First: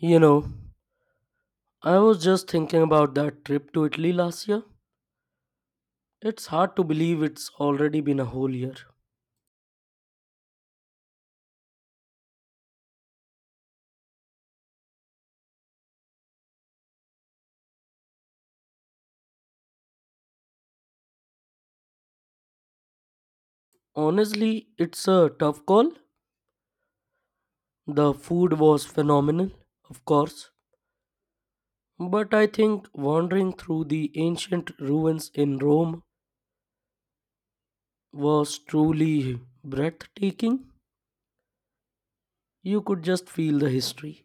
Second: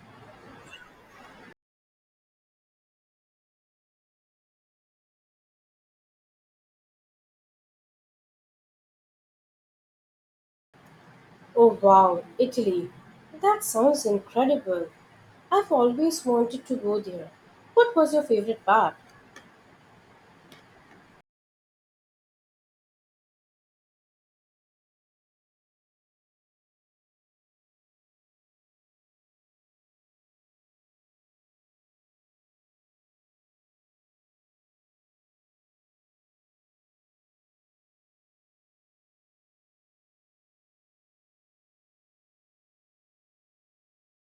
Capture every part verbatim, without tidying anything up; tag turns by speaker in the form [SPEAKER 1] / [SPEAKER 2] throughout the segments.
[SPEAKER 1] You know, I was just thinking about that trip to Italy last year. It's hard to believe it's already been a whole year.
[SPEAKER 2] Oh wow, Italy. That sounds incredible. I've always wanted to go there. What was your favorite part?
[SPEAKER 1] Honestly, it's a tough call. The food was phenomenal, of course, but I think wandering through the ancient ruins in Rome was truly breathtaking. You could just feel the history.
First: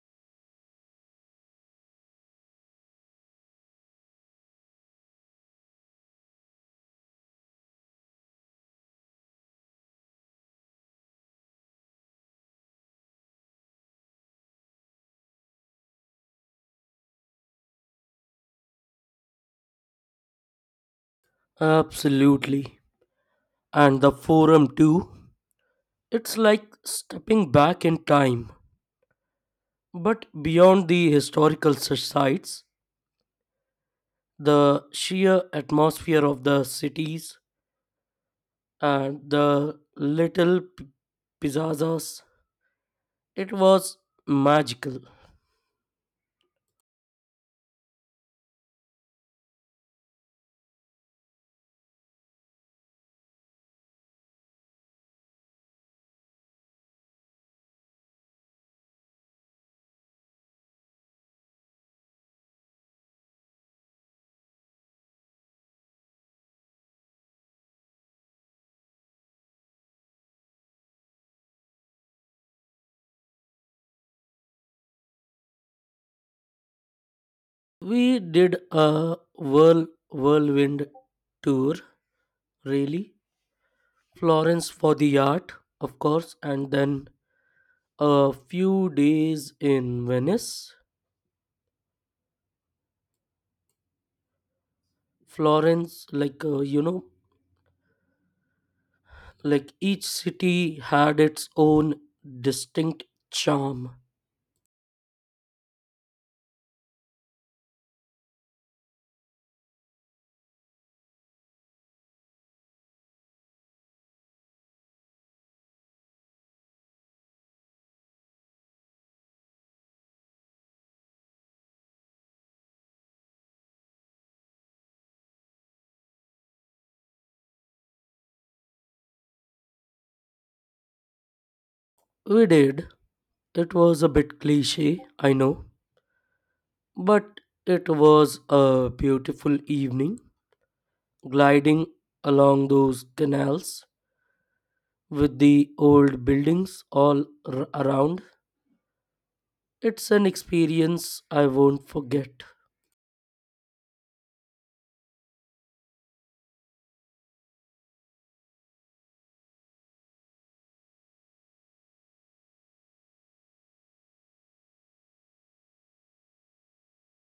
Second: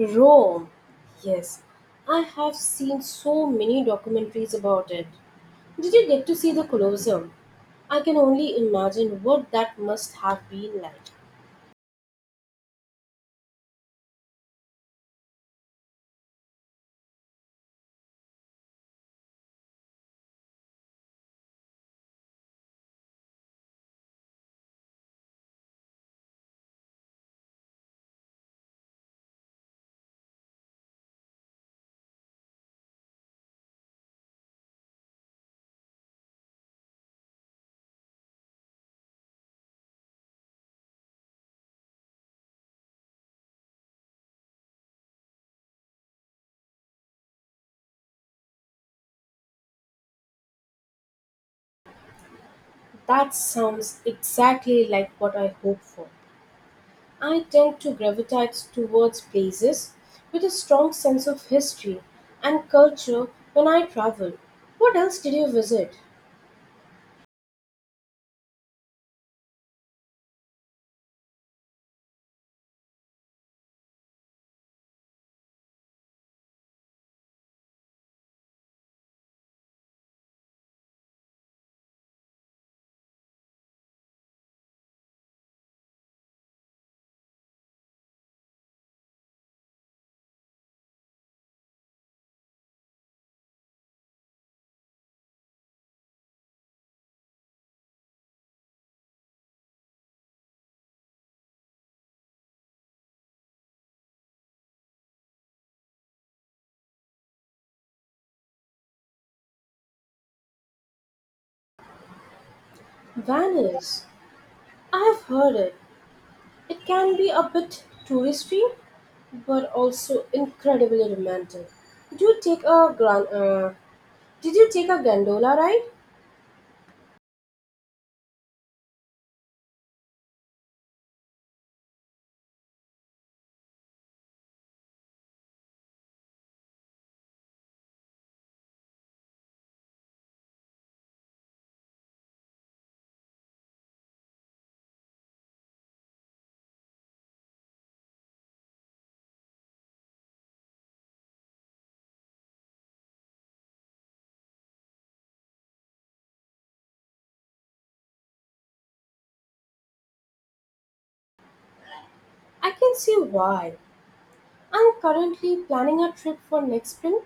[SPEAKER 2] Rome. Yes, I have seen so many documentaries about it. Did you get to see the Colosseum? I can only imagine what that must have been like.
[SPEAKER 1] Absolutely. And the forum too. It's like stepping back in time. But beyond the historical such sites, the sheer atmosphere of the cities and the little p- piazzas, it was magical.
[SPEAKER 2] That sounds exactly like what I hope for. I tend to gravitate towards places with a strong sense of history and culture when I travel. What else did you visit?
[SPEAKER 1] We did a whirl whirlwind tour, really. Florence for the art, of course, and then a few days in Venice. Florence, like uh, you know, like each city had its own distinct charm.
[SPEAKER 2] Venice. I have heard it. It can be a bit touristy, but also incredibly romantic. Do you take a gran- uh, Did you take a gondola ride?
[SPEAKER 1] We did. It was a bit cliche, I know, but it was a beautiful evening gliding along those canals with the old buildings all r- around. It's an experience I won't forget.
[SPEAKER 2] I can see why. I'm currently planning a trip for next spring,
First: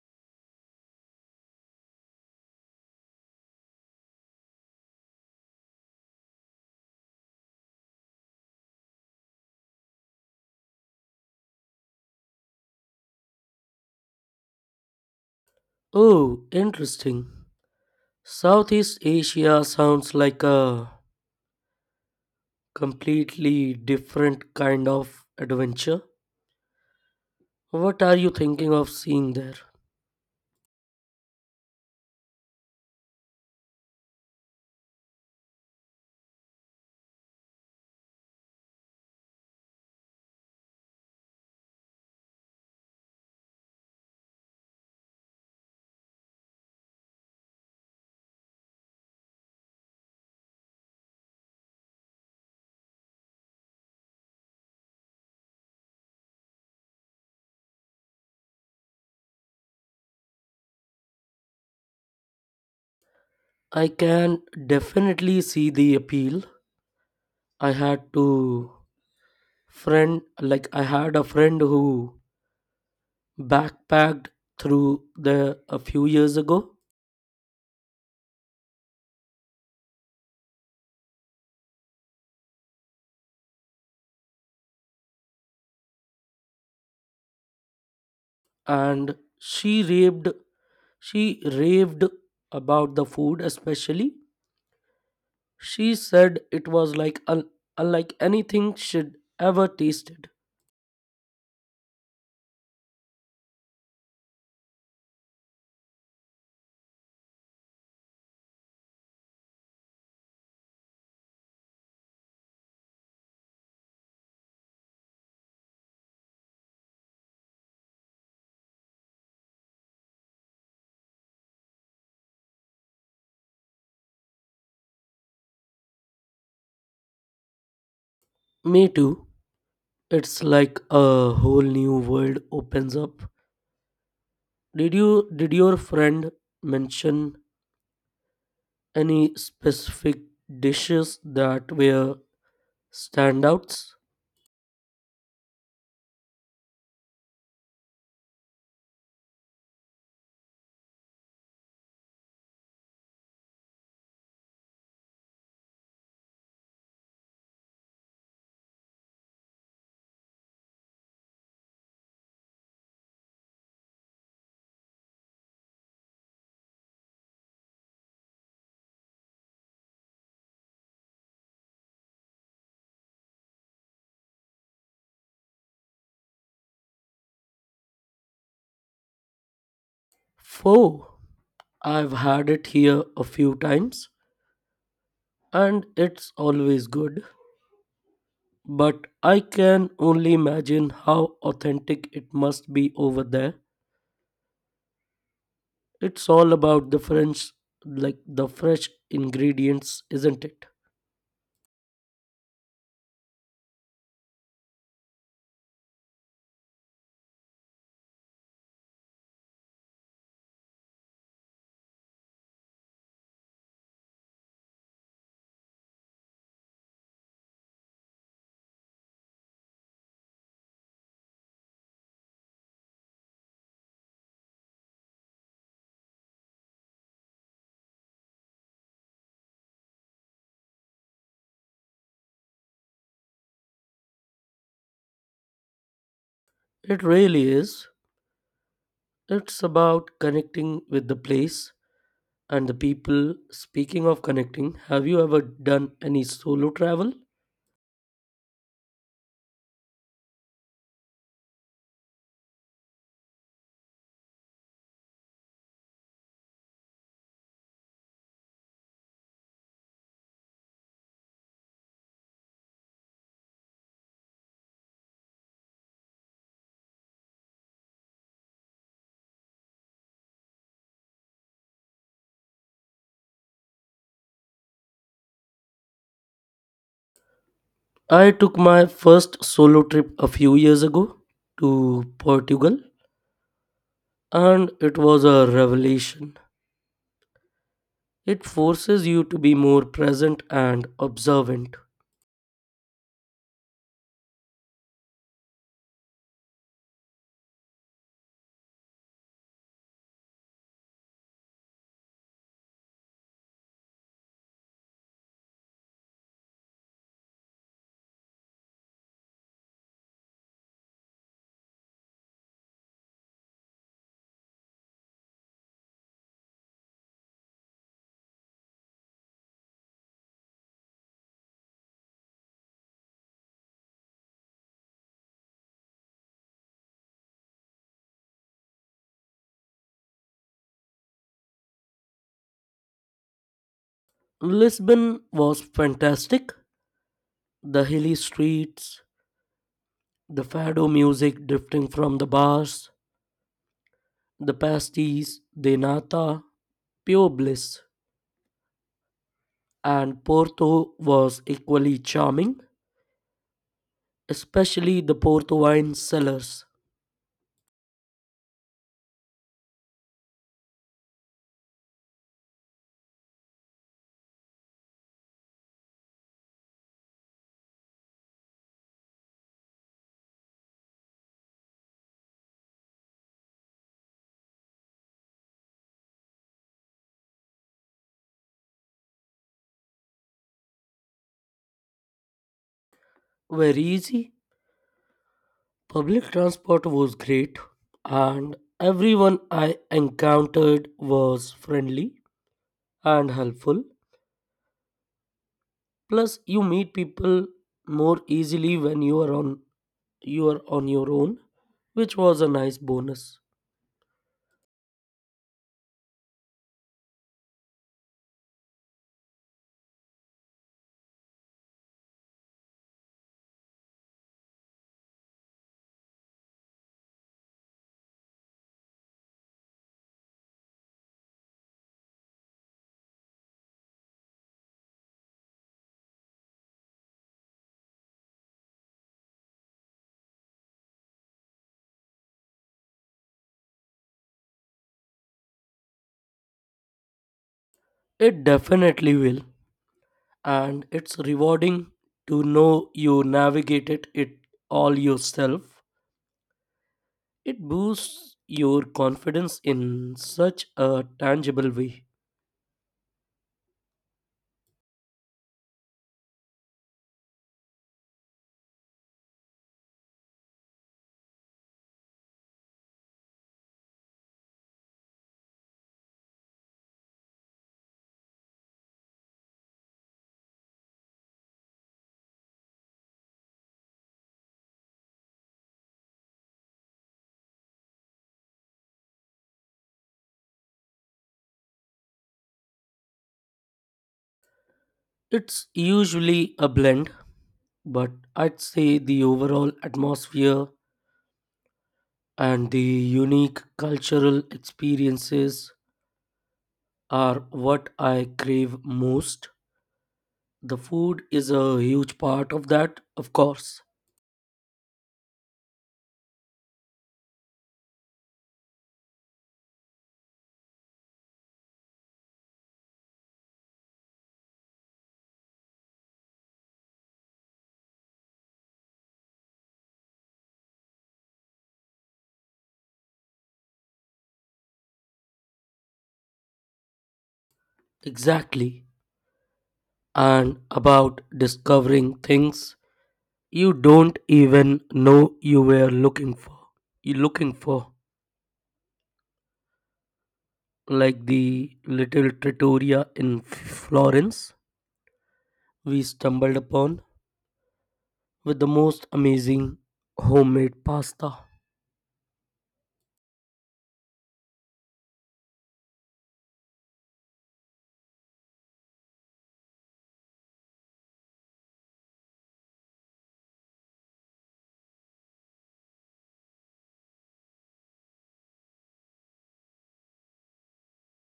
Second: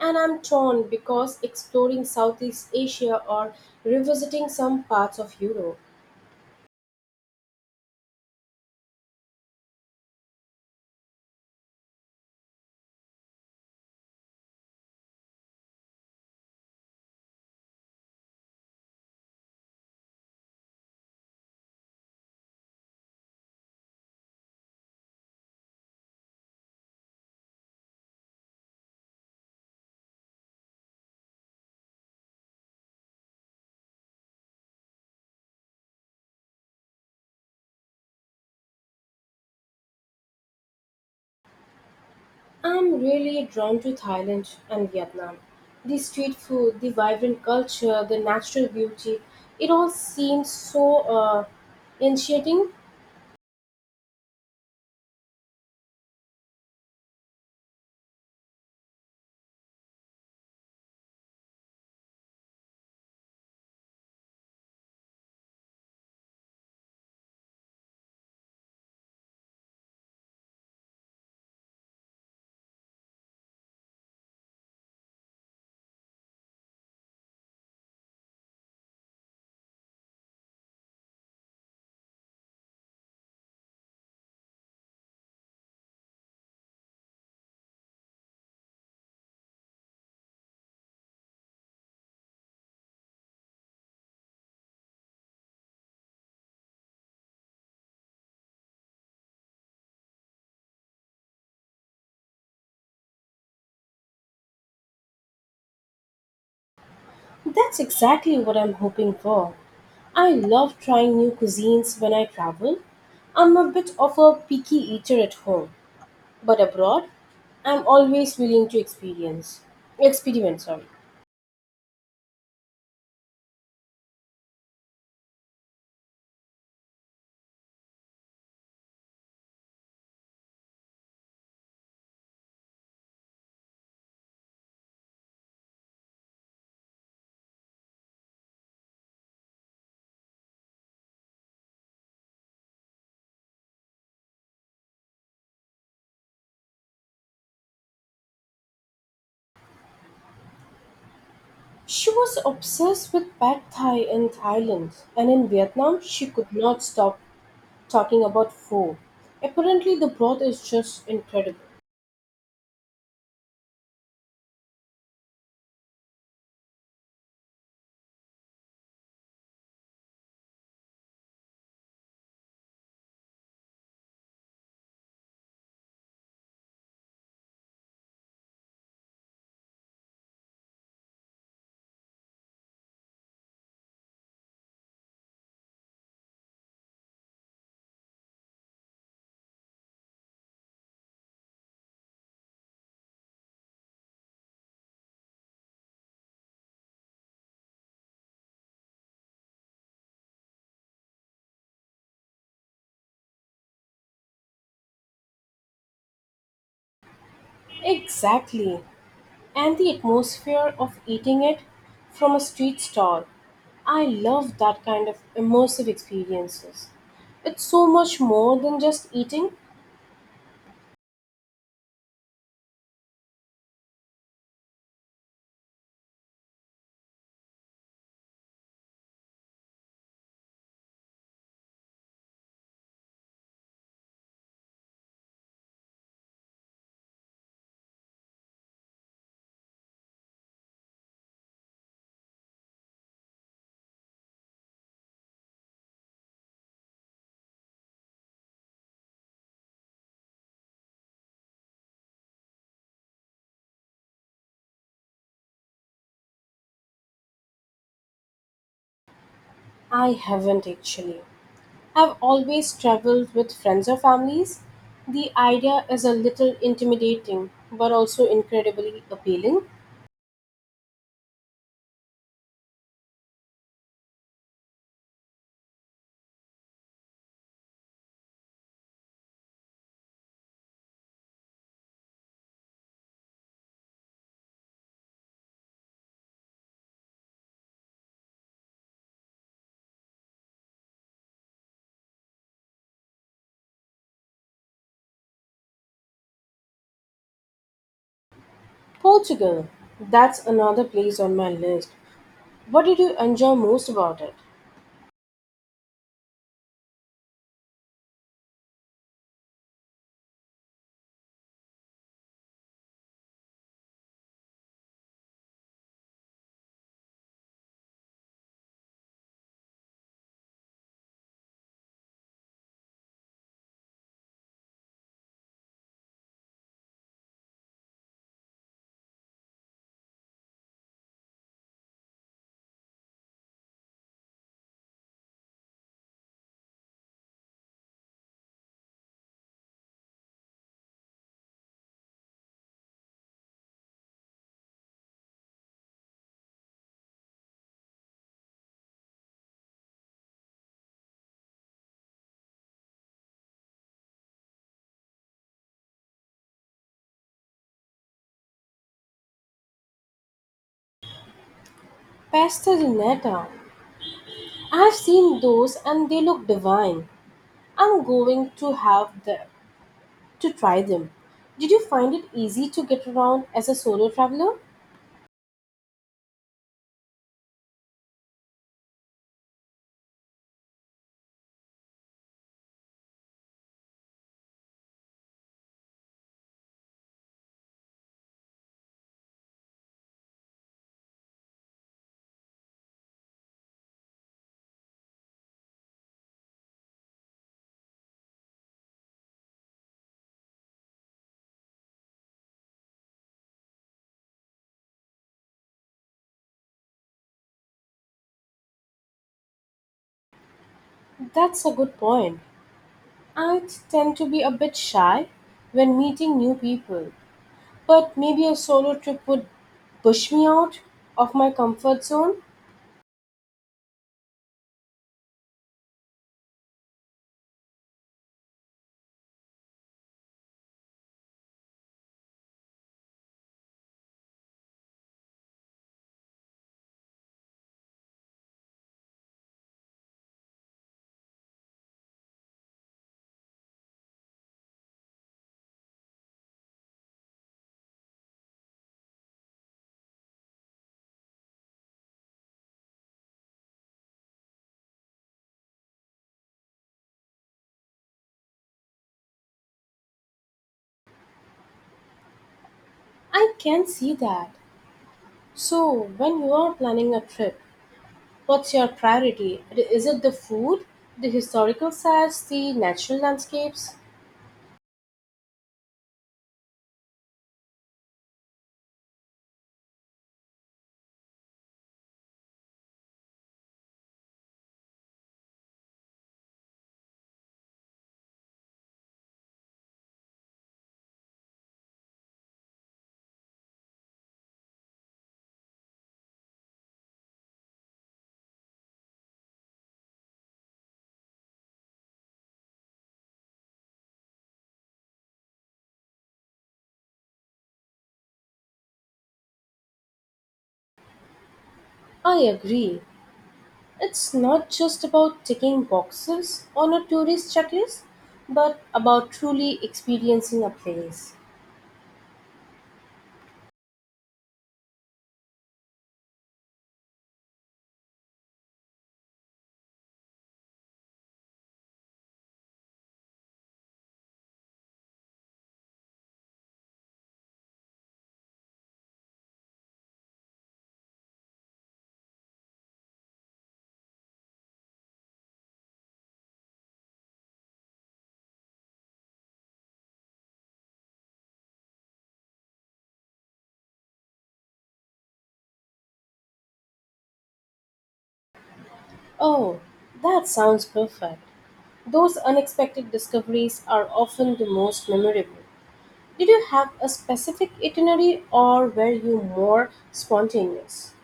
[SPEAKER 2] and I'm torn because exploring Southeast Asia or revisiting some parts of Europe,
[SPEAKER 1] Oh, interesting. Southeast Asia sounds like a completely different kind of adventure. What are you thinking of seeing there?
[SPEAKER 2] I'm really drawn to Thailand and Vietnam. The street food, the vibrant culture, the natural beauty, it all seems so uh, initiating.
[SPEAKER 1] I can definitely see the appeal. I had to friend like I had a friend who backpacked through there a few years ago and she raved she raved about the food especially. She said it was like un- unlike anything she'd ever tasted.
[SPEAKER 2] That's exactly what I'm hoping for. I love trying new cuisines when I travel. I'm a bit of a picky eater at home, but abroad, I'm always willing to experience. Experiment, sorry.
[SPEAKER 1] Me too. It's like a whole new world opens up. Did you did your friend mention any specific dishes that were standouts?
[SPEAKER 2] She was obsessed with pad thai in Thailand, and in Vietnam, she could not stop talking about pho. Apparently, the broth is just incredible.
[SPEAKER 1] Pho. I've had it here a few times and it's always good, but I can only imagine how authentic it must be over there. It's all about the French like the fresh ingredients, isn't it?
[SPEAKER 2] Exactly, and the atmosphere of eating it from a street stall. I love that kind of immersive experiences. It's so much more than just eating.
[SPEAKER 1] It really is. It's about connecting with the place and the people. Speaking of connecting, have you ever done any solo travel?
[SPEAKER 2] I haven't actually. I've always traveled with friends or families. The idea is a little intimidating, but also incredibly appealing.
[SPEAKER 1] I took my first solo trip a few years ago to Portugal, and it was a revelation. It forces you to be more present and observant.
[SPEAKER 2] Portugal, that's another place on my list. What did you enjoy most about it?
[SPEAKER 1] Lisbon was fantastic. The hilly streets, the fado music drifting from the bars, the pasties de nata, pure bliss. And Porto was equally charming, especially the Porto wine cellars
[SPEAKER 2] Pasta di nata. I've seen those and they look divine. I'm going to have the to try them. Did you find it easy to get around as a solo traveler?
[SPEAKER 1] were easy. Public transport was great, and everyone I encountered was friendly and helpful. Plus, you meet people more easily when you are on you are on your own, which was a nice bonus.
[SPEAKER 2] That's a good point. I tend to be a bit shy when meeting new people, but maybe a solo trip would push me out of my comfort zone.
[SPEAKER 1] It definitely will, and it's rewarding to know you navigated it all yourself. It boosts your confidence in such a tangible way.
[SPEAKER 2] I can see that. So, when you are planning a trip, what's your priority? Is it the food, the historical sites, the natural landscapes?
[SPEAKER 1] It's usually a blend, but I'd say the overall atmosphere and the unique cultural experiences are what I crave most. The food is a huge part of that, of course.
[SPEAKER 2] I agree. It's not just about ticking boxes on a tourist checklist, but about truly experiencing a place.
[SPEAKER 1] Exactly. And about discovering things you don't even know you were looking for. You looking for. Like the little trattoria in Florence we stumbled upon with the most amazing homemade pasta.
[SPEAKER 2] Oh, that sounds perfect. Those unexpected discoveries are often the most memorable. Did you have a specific itinerary or were you more spontaneous?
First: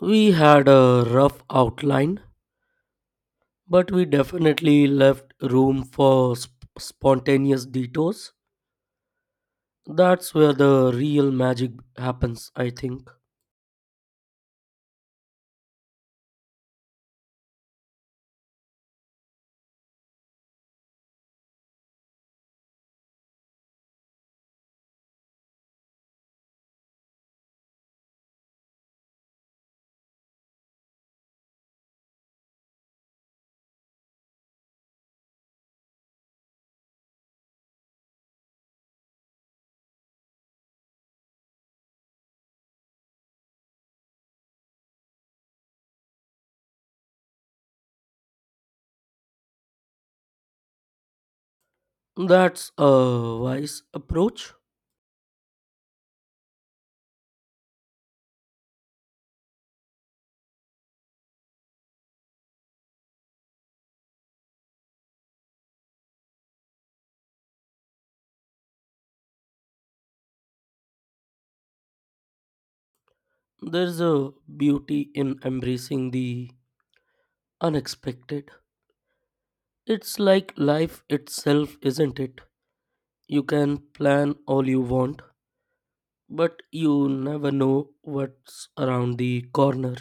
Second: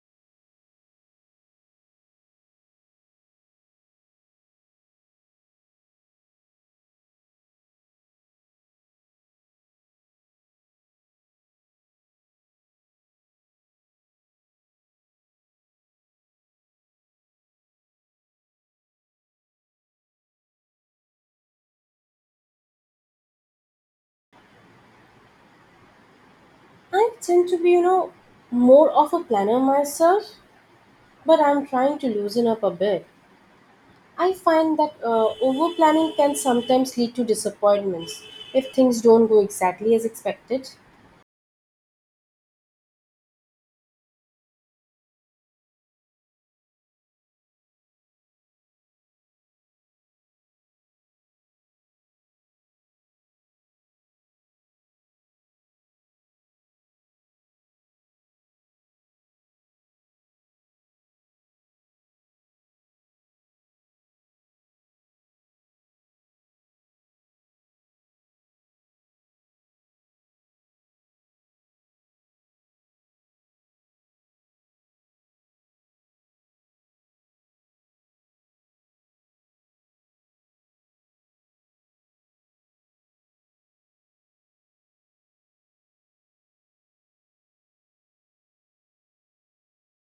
[SPEAKER 1] We had a rough outline, but we definitely left room for sp- spontaneous detours. That's where the real magic happens, I think.
[SPEAKER 2] I tend to be, you know, More of a planner myself, but I'm trying to loosen up a bit. I find that uh, over planning can sometimes lead to disappointments if things don't go exactly as expected.
[SPEAKER 1] That's a wise approach. There's a beauty in embracing the unexpected. It's like life itself, isn't it? You can plan all you want, but you never know what's around the corner.